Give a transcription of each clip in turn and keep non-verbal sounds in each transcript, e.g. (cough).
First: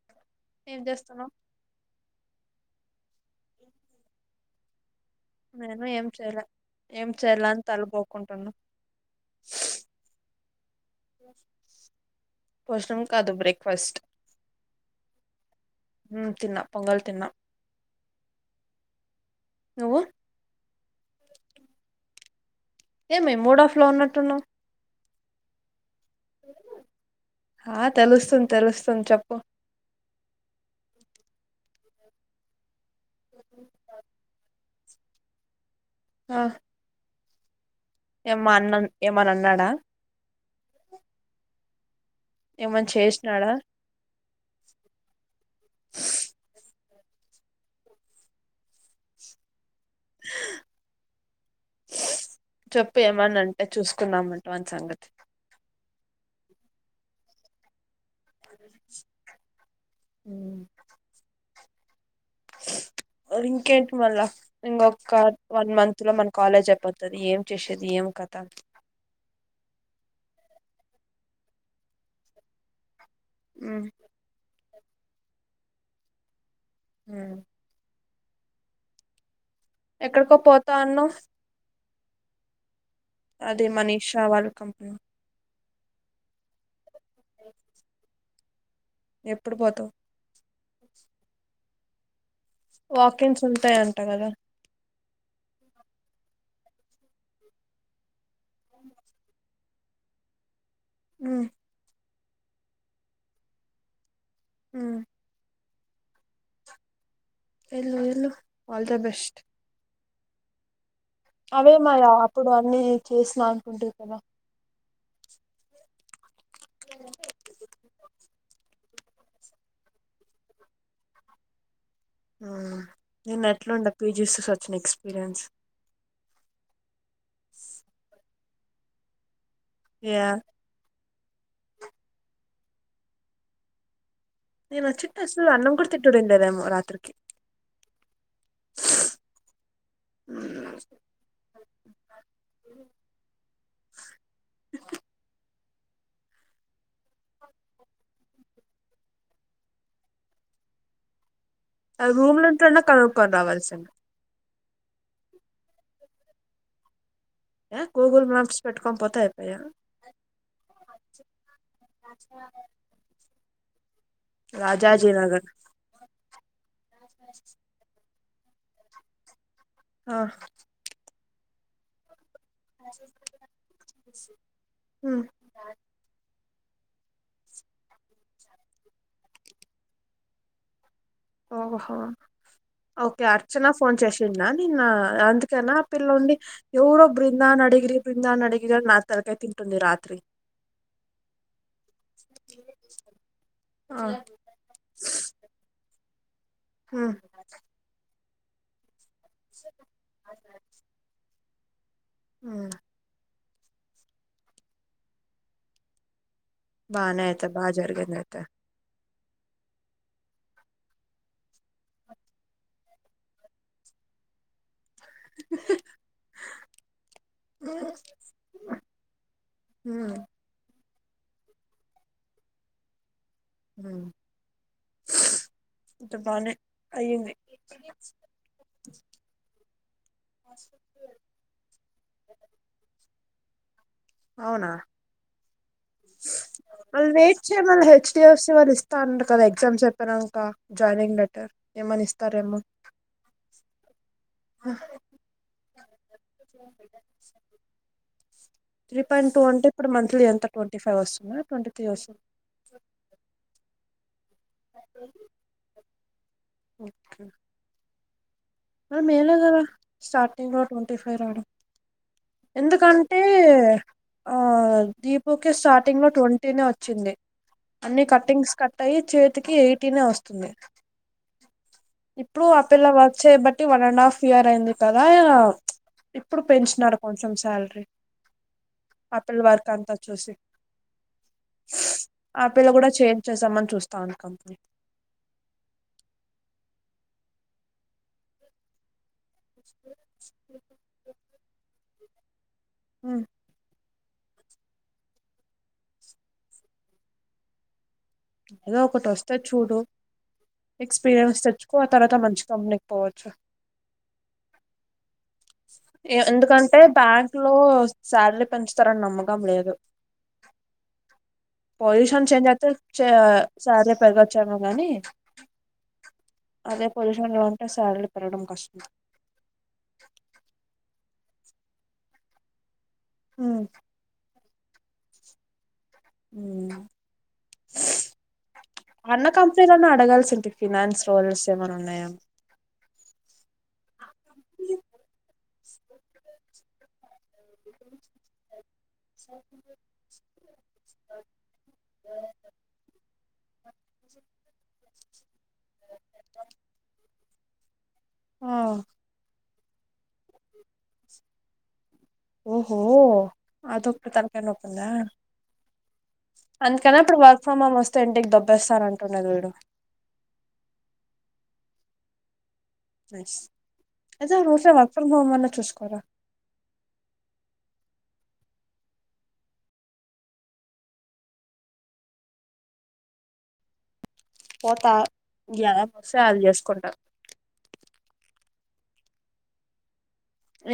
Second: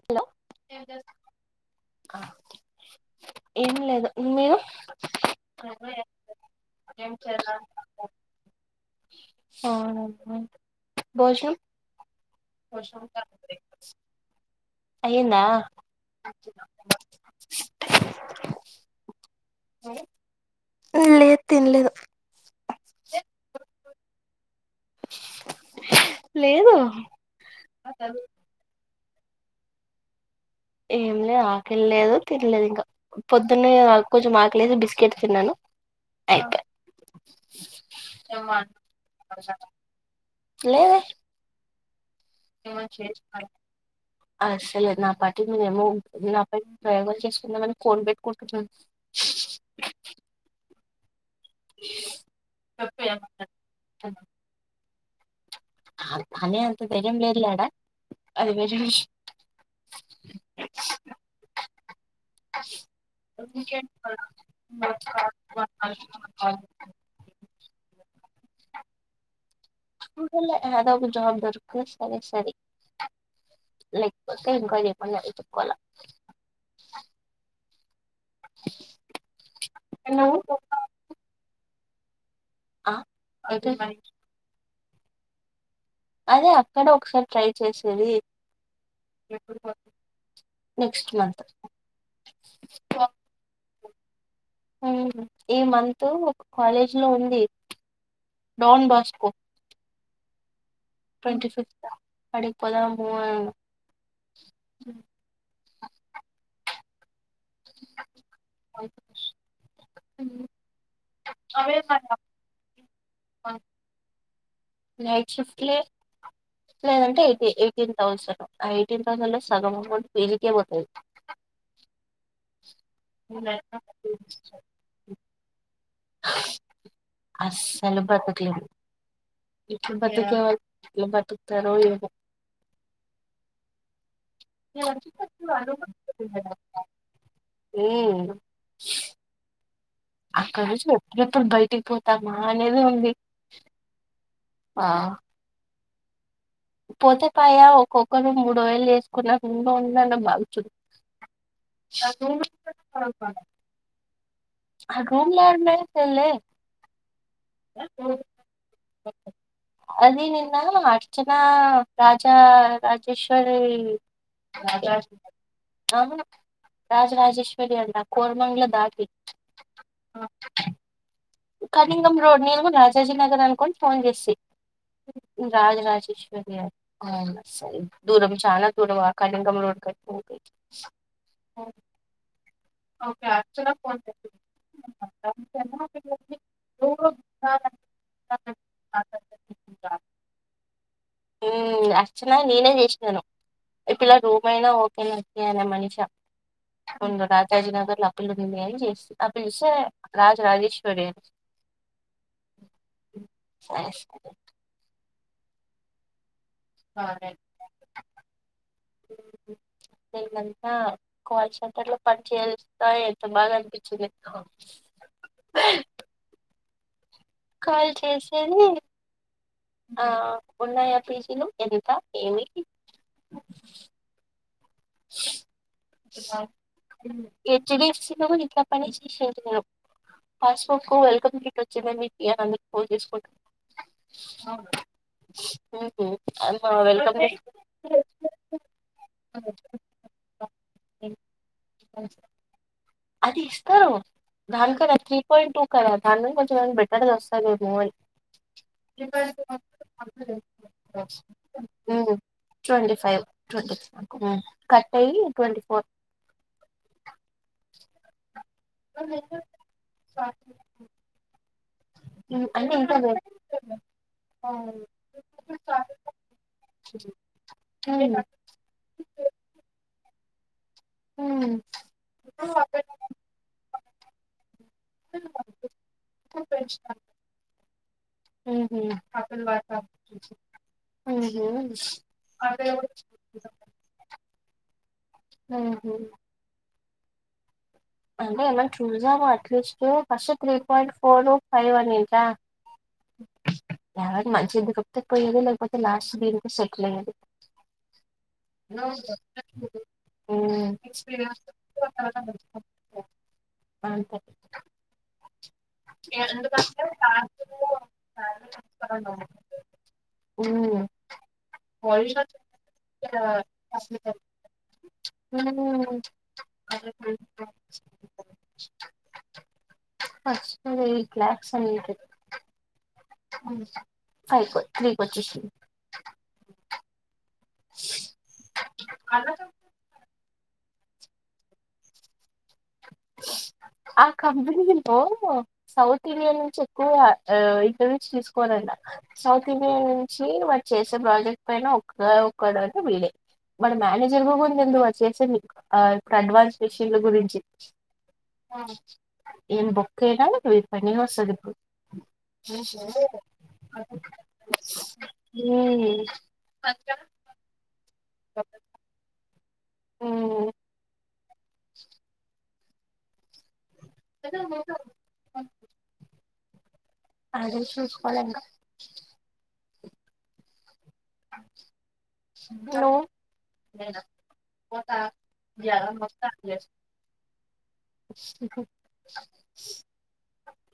Hello ఏం చేస్తున్నావ్ ఏం లేదు మీరు నేను అవునా ఏం చెయలే ఏం చేయాలని తలగోకుంటున్నా అవునా పోషణం కాదు బ్రేక్ఫాస్ట్ అయ్యిందా తిన్నా పొంగల్ తిన్నా నువ్వు లేదు తినలేదు ఏమే మూడ్ ఆఫ్ లో ఉన్నట్టునవ్ (unintelligible) ఆ తెలుస్తుంది తెలుస్తుంది చేప్పు ఏం లే ఆకలి ల్లేదు తినలేదు ఇంకా పొద్దున్న కొంచెం ఆకలి అయితే బిస్కెట్ తిన్నాను హా అయిపోయి అన్న ఏమని అన్నాడా లేదే నువ్వైనా ఏమని చేయొచ్చు కదా చేసినాడా అసలే నా పటి మేనేమో నా ప ప్రయోగాలు చేసుకుందామని కోన్ పెట్టుకుంటున్నాను (unintelligible) చెప్పు ఏమని అంటే చూసుకుందాం వాని సంగతి హాన్ హనే అంత ధైర్యం లేర్లాడా అది వే రివిష్ (inaudible) ఉమ్. ఇంకేంటి మళ్ళా ఇంకొక దాని ఏం చేశేది ఏం కథా చూసెల్లె హేదో ఒక జాబ్ దొరికితే సరే సరి ఉం లేక్ పోతే ఇంకా ఏమన్న ఎత్తుక్కొల్లా యె (unintelligible) ఎక్కడికో పోతా అన్నవ్ అ అదే మనీషా వాళ్ళు కంపినీ అదే అక్కడ ఒకసార్ ట్రై చేసేది ఎప్పుడు పోతావు నెక్స్ట్ మంత్ వాకింగ్స్ ఉంతా అంట కదా ఊ ఈ మంత్ ఒక కాలేజ్ లో ఉంది డౌన్ బాస్కో ట్వంటీ ఫిఫ్త్ అ అడిక్ పోదామూ అ ఉ ఎళ్ళు ఎళ్ళు ఆల్ ద బెస్ట్ వుంది అవే మాయా అప్పుడు అన్నీ చేసినా అంటుంటువి కదా నైట్ షిఫ్ట్లే లేదంటే ఎయిటీ ఎయిటీన్ థౌజను ఆ ఎయిటీన్ థౌసండ్ లో సగం అమౌంట్ పీజీకే పోతద్ ఆ నిన్ ఆట్లుండ పీజీస్ సుచ్ ఎక్స్పీరియన్స్ అస్సలు బ్రతుకులే ఇప్పుడ్ యా బతికే వాళ్ ఎట్లా బతుకుతారో ఏమో నేన్ ఓచ్చింట్ అసల్ అన్నం కూడ్ తిట్టుడుండేదేమో రాత్రికి ఊయ్ హ్ ఉ మ్మ్మ్ ఆ నుంచ్ ఎప్పుడప్పుడు బయటిక్ పోతామా అనేదే ఉంది ఆ పోతే పాయా ఒక్కొక్కరు మూడు వేయిల్ చేసుకున్న రూమ్ లో ఉందన్న బాగు చు అ రూమ్ లుంటన్న కరు కోర్ రావాల్సిన్ హ రూమ్ల ఉన్న తెల్లే య గూగుల్ మ్యాప్స్ పెట్టుకోన్ పోతే అయిపోయా అది నిన్నా అర్చనా రాజా రాజేశ్వరీ రాజాజీనగర్ ఆ రాజరాజేశ్వరి అంట కోర్మంగ్ల దాటి ఆ అ కనింగం రోడ్ నేను కూడ్ రాజాజీ నగర్ అనుకోన్ ఫోన్ చేసి ఉమ్ రాజ రాజేశ్వరి అద్ అ సయ్ దూరం చానా దూరం అ కనింగం రోడ్ కట్ వుంది ఓ హో ఓకే అర్చన ఫోన్ చేసిందా నిన్నా అందుకేనా అ పిల్లుండి నువ్వు యెవురో బృందాన్ అడిగిరి బృందాన్ అడిగిరి అ నా తలకై తింటుంది రాత్రి ఊమ్ అర్చనా నేనే చేసినాను ఈ ఆ పిల్ల రూమ్యినా ఓకే నచ్చినయన మనిష ఉమ్ ఉందు రాజాజీ నగర్లో అప్పీలు ఉన్నినాయీ అన్ చేసి ఆపిసే రాజ రాజేశ్వరి ఆ స్మశే బానె బాగానే. ఐయితే బా జరిగింది ఐయితే నిన్నంతా కాల్ సెంటర్ లో పని చేస్తా ఎంత బాగా అనిపించింది ఎకొ కాల్ చేసేది ఆ ఉమ్ ఉన్నాయా పీజీలు ఎంత ఏమి ఊ బానే అయ్యింది హెచ్డీఫ్సి లు ఇక పైన తీసేసిరు పాసబుకు వెల్కమ్ కిట్ వచ్చిందని ఎంది అందరి ఫోన్ చేసుకుంటా అవునా ఉహు అమ్మా వాళ్ళ వెల్కమ్ వెయిట్ గిఫ్ట్ చేయమన్నా హెచ్డఎఫ్సి వాళ్ళు ఇస్తా అనారు కదా ఎగ్జామ్స్ ప్రనాంక జాయినింగ్ లెటర్ ఏమనిస్తారేమో అది ఇస్తారు దాంట్లో అది కీ పాయింటూ కదా దాని కన్నా కొంచెం బెట్టర్ వస్తది ఏమో అని త్రీ పాయింట్ టూ అంటే ఇప్పుడు మంత్లీ ఎంత ట్వంటీ ఫైవ్ వస్తుందా ట్వంటీ త్రీ ఊ వస్తుందా ట్వంటి ఫైవ్ ఉ కట్ అయ్యి ట్వంటీ ఫోర్ ఓకే మరి మే లో గదా స్టార్టింగ్ లో ట్వంటీ ఫైవ్ రావడం ఉమ్ అంటే ఇంకా ఎందుకంటే బె- ఆ దీపుకి స్టార్టింగ్ లో ట్వంటీనే వచ్చింది ఉమ్ అన్ని కటింగ్స్ కట్ టై చేతికి ఎయిటీనే వస్తుంది ఇప్పుడు ఆ పిల్ల చెయ్ బట్ ట్టి వన్ అండ్ హాఫ్ ఇయర్ అయింది కదా ఇప్పుడు పెంచినారు కొంచెం శాలరీ ఉమ్, ఉహు ఆ పిల్ల వర్క్ అంతా చూసి ఉహు ఆ పిల్ల కూడా చేజ్ చేసామని చూస్తాంది కంపనీ ఆహ అంటే ఏమన్నా చూసాము at least first three point four five అనింట ఎవ మంచిది కప్తే పోయది లేకపోతే లాస్ట్ దీనికి సెటిల్ అయ్యేది ఏదో ఒకటి వస్తే చూడు ఉమ్ ఎక్స్పీరియన్స్ తెచ్చుకో ఆ తర్వాత మంచి కంపెనీకి పోవచ్చు అంతే ఎందుకంటే బ్యాంక్ లో శాలరీ పెంచుతారని నమ్మకం లేదు ఊ పొల్యూషన్ చేంజ్ అయితే చ సాలరీ పెరగొచ్చేమో గానీ ఉమ్, అదే పొసిషన్ లో ఉంటే శాలరీలు పెరగడం కష్టం ఫస్ట్ ఎయిట్ లక్స్ ఐతాయ్ ఊ ఫైవ్ కొ త్రీ కొచ్చేసింది ఊ అన్న కంపెనీలోను అడగాల్సింటి ఫినాన్స్ రోల్స్ ఏమన ఉన్నాయా ఆ కంపెనీ లో సౌత్ ఇండియాన్ నుంచి ఎక్కువ ఆ ఇంటర్వ్యూస్ తీసుకోవాలన్నా సౌత్ ఇండియన్ చి వాడు చేసే ప్రాజెక్ట్ పైన ఒక ఒక్కడంటే వీడే మన మేనేజర్ కూడా ఎందు వచ్చేసింది ఆ కండువా స్పెషల్లా గురించి ఆ ఎం బొక్కెనా పని ఓహో అదొక్కటి తలకాయ నొప్పుందా (unintelligible) హు అందుకని ఇప్పుడు వర్క్ ఫ్రమ్ హోమ్ వస్తే ఇంటికి దోబ్బేస్తారంటుంది వీడు హ్మ్ ఎస్ అదతే రోట్లో వర్క్ ఫ్రమ్ హోమ్ వాళ్ల చూసుకోరా అదే చూసుకోవాలి ఇంకా హలో పోత పోతా యాడన్నా యాదోస్తే ఓస్తే అది ఆడ జెస్ చేసుకుంటా ఉహ్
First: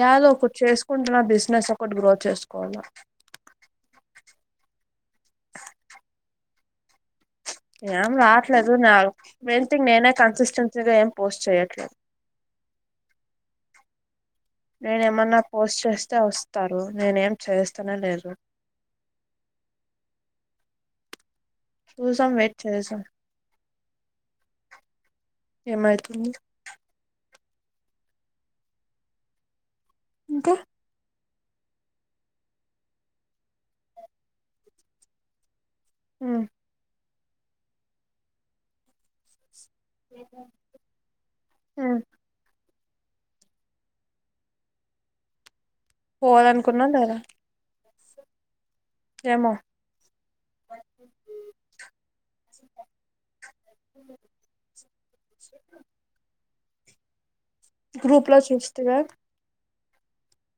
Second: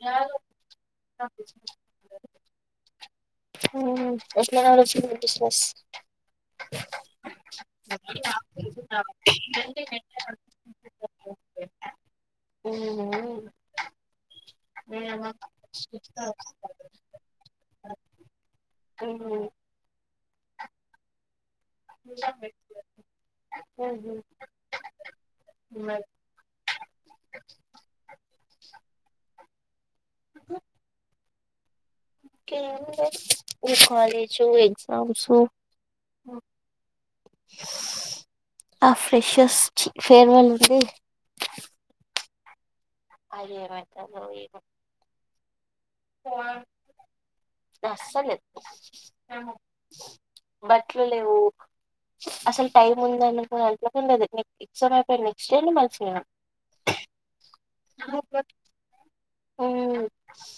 యాదో ఒకటి చేసుకుంటున్న బిజినెస్ ఒకటి గ్రో చేసుకోవాల హ్మ్ ఎట్ల నడుస్తుంది బిజినెస్ ఏం రాట్లేదు నా మెయిన్ థింగ్ నేనే కన్సిస్టెన్సీగా ఏం పోస్ట్ చేయట్లేదు ఉహు హ్మ్ నేను ఏమన్నా పోస్ట్ చేస్తే వస్తారు నేనే ఏం చేస్తానే లేదు హ్మ్ చూసమ్ వేట్ చేస్దాం హుహు ఏమైతుంది ఇంకా ఇంకా ఏమిలేద్ ఈ కాలేజు ఎగ్జామ్స్ ఉమ్ ఆ ఫ్రెషస్ చి ఫేర్వల్ ఉంది హ్ ఆది ఏమైతదో ఏమో పోదనుకున్నాం గదా అసల్ లేదు ఏమో బట్లు లేవు అసలు టైం ఉంది అనుకుని అట్కు లేదు నీకు సో మేం నెక్స్ట్ ఇయర్నీ మలిచిన గ్రూప్ లో చూస్తివా ఉ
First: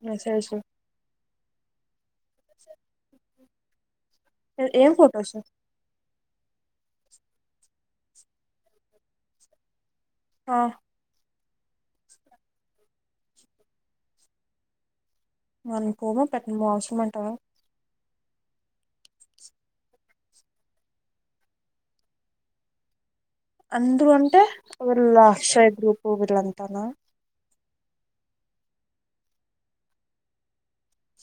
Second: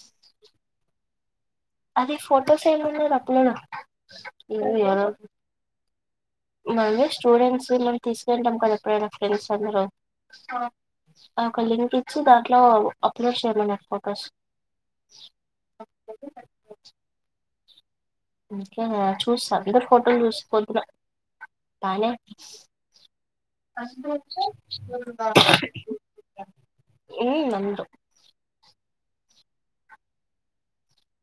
మెసేజ్సు అది ఫోటోస్ ఏం ఉన్నాయి అప్పులేదు ఏ ఏం ఫొటోస్సు మళ్ళీ స్టూడెంట్స్ మనం తీసుకెళ్ళాం కదా ఎప్పుడైనా ఫ్రెండ్స్ అందరు ఆ ఆ ఒక లింక్ ఇచ్చి దాంట్లో అప్లోడ్ చేయమన్నారు ఫొటోస్ మళ్ళీ పోమా పెట్టటం అవసరం అంటావా ఇంకే చూస్తా అందరు ఫోటోలు చూసా పొద్దున బానే అందరూ అంటే వీళ్ళ అక్షయ్ గ్రూపు వీళ్ళంతానా హు అందరు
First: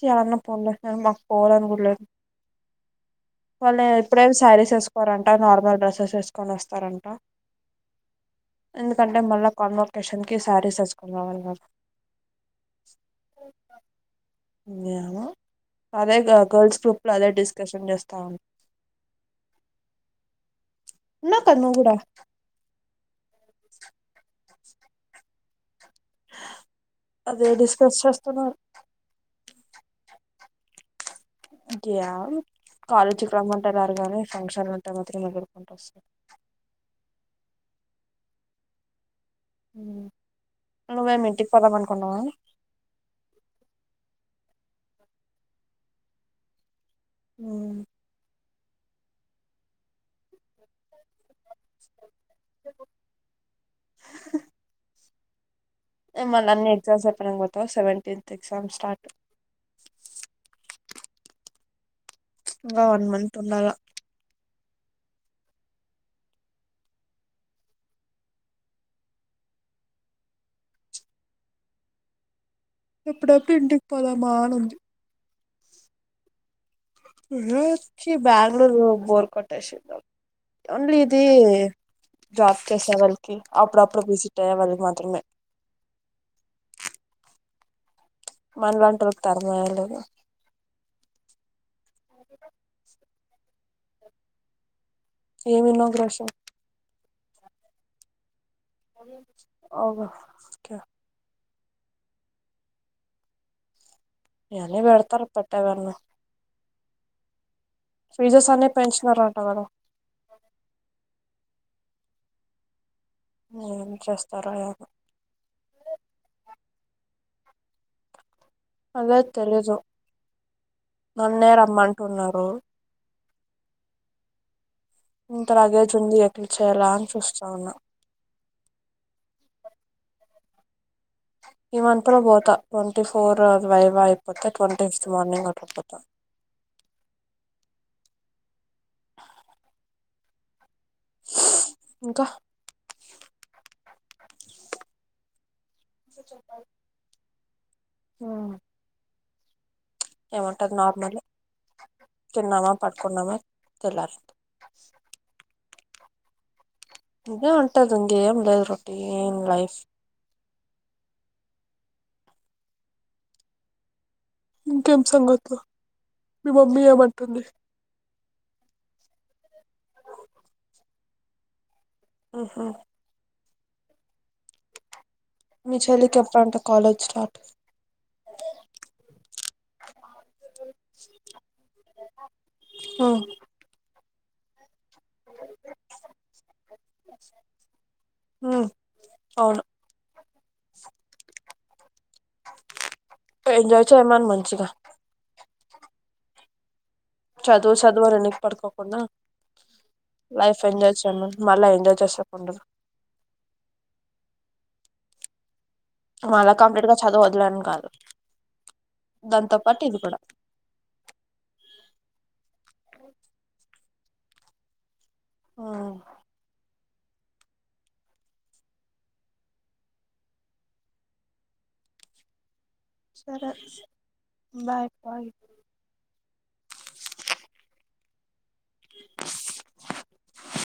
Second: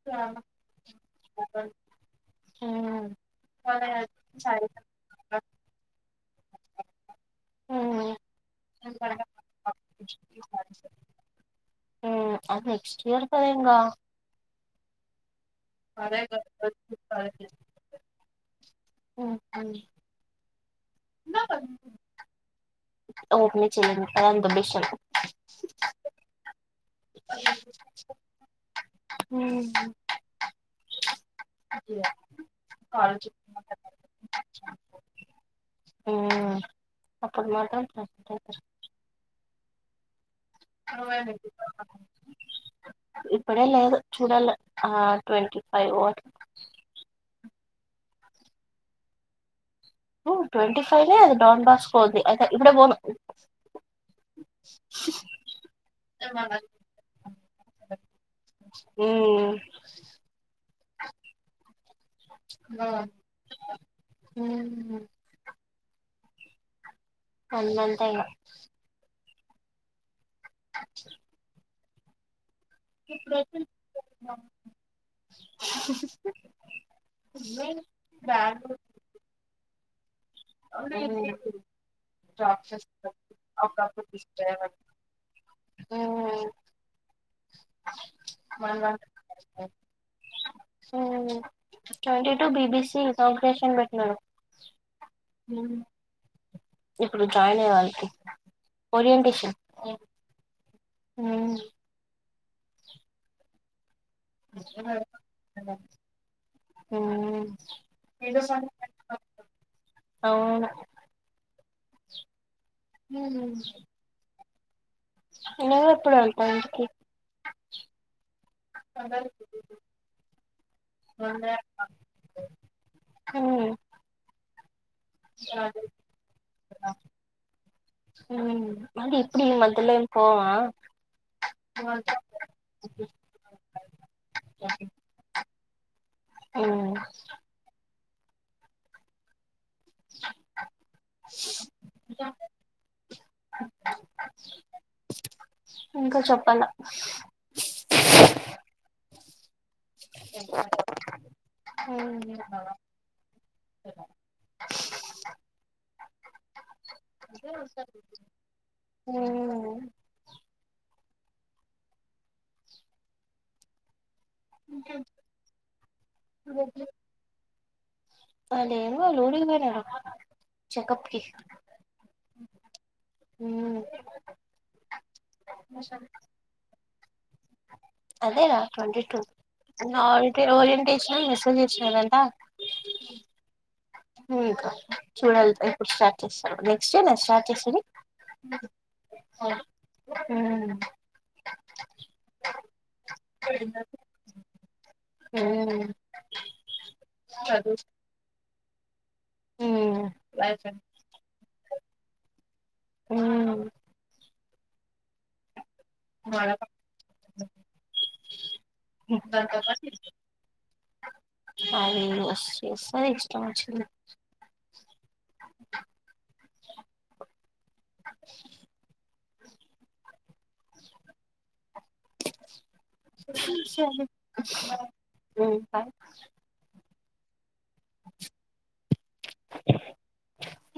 చాలన్నా పోన్లే అయిన మాకు పోవాలని కూడాలేదు ఆ వాళ్ళు ఎప్పుడేమి సారీస్ వేసుకోరంటా నార్మల్ డ్రెసెస్ వేసుకొని వస్తారంట ఉమ్ ఎందుకంటే మళ్ళా కాన్వోకేషన్ కి శారీ ఏసుకొని రావాలి అనమాట ఉ అది నెక్స్ట్ ఇయర్ కదా ఇంగా ఏమో అదేగా గర్ల్స్ గ్రూప్ లో అదే డిస్కషన్ చేస్తా ఉం హ్మ్ హూ ఉన్నావు కదా నువ్వు గూడా ఓపెన్ చేయను అది అంత బెస్ట్ అదే డిస్కస్ చేస్తున్నారు హ్మ్ (unintelligible) కాలేజీకి రమ్మంటే రారు గానీ ఫంక్షన్లు ఉంటే మాత్రం ఎగురుకుంట వస్తాం అప్పుడు మాత్రం ప్ర (inaudible) హ్మ్ అవా నీకు ఇప్పుడే లేదు చూడాలి ఆ ట్వంటీ ఫైవ్ (unintelligible) హ్మ్ ట్వంటీ ఫైవే అ డాన్ బాస్కోది అహ ఇప్పుడే పోను మళ్ళీ అన్ని ఎగ్జామ్స్ చెప్పనికి పోతావు సెవెంటీన్త్ ఎగ్జామ్ స్టార్ట్ హ్మ్ ఇంకా ఆ వన్ మంత్ ఉండాలా హ్మ్ అల్లంతగా ఎప్పుడైతే ఇంటికి పోదామా అని ఉంది రూచ్చి బ్యాంగుళూరు బోర్ కొట్టేషింది ఓన్లీ ఇది జాబ్ చేసే వాళ్ళకి అప్పుడప్పుడు విజిట్ అయ్యే వాళ్ళకి మాత్రమే హ్మ్ మనలాంటోలకి తరుమేయరు కదా సో ట్వంటీ టూ బిబిసి ప్రైగ్రేషన్ పెట్టినాడు ఏది ఇన్నోగ్రేషన్ ఇప్పుడు జాయిన్ అయ్యే వాళ్ళకి ఓకే హ్మ్ ఇవన్నీ పెడతారు హ్మ్ పెట్టేవన్నీ ఫీజెస్ అన్ని పెంచినారంట కదా అవును ఏం చేస్తరో ఏమో నేనెప్పుడు వెళ్తా ఇంటికి అదే తెలీదు నన్నే రమ్మంటున్నారు హ్మ్ ఇంత లగేజు ఉంది ఎట్లా చేయ్యాల అని చూస్తా ఉన్నా హ్మ్ ఇంకెప్పుడు ఈ మధ్య లోన పోవ ఈ మంత్ లో పోతా ట్వంటీ ఫోర్ వైవా అయిపోతే ట్వంటీ ఫిఫ్త్ మార్నింగ్ అట్లా పోతా హ్మ్ ఇంకా ఇంకా చెప్పాల హ్మ్ ఏముంటది నార్మలె తిన్నామా పడుకున్నామా తెల్లారిందా ఇదే ఉంటది ఇంకేమి లేదు రొటీన్ లైఫ్ ఇంకేం సంగతు మీ మమ్మీ ఏమంటుంది ఆడు ఏంది ఆళ్ళ ఊరికి పోయినాడు చెకప్ కి హుహు. అ. మీ చెల్లికి ఎప్పుడంట కాలేజ్ స్టార్ట్. అదే రా ట్వంటీ టూ ఓరియంటిసినా మెసేజ్ చేసినరంట. ఆ. ఊ ఇంకా. చూడాలి ఇప్పుడు స్టార్ట్ చేస్తారు నెక్స్ట్ డే నా స్టార్ట్ చేసేది. ఊ. అవును ఎంజాయ్ చేయమను మంచిగా. ఊ. చదువు చదువుని ఎనకి పడుకోకుండా లైఫ్ ఎంజాయ్. మళ్ళా ఎంజాయ్ చేస్తాకుండదు. ఊ. అలా కంప్లీట్ గా చదు వదులేని కాదు దాంతో పాటు ఇది కూడా. ఆయన ఇన్వెస్ట్ చేశారు ఎక్స్ట్రా వచ్చింది. ఆ. సరే బాయ్ బాయ్ బా (unintelligible) (inaudible)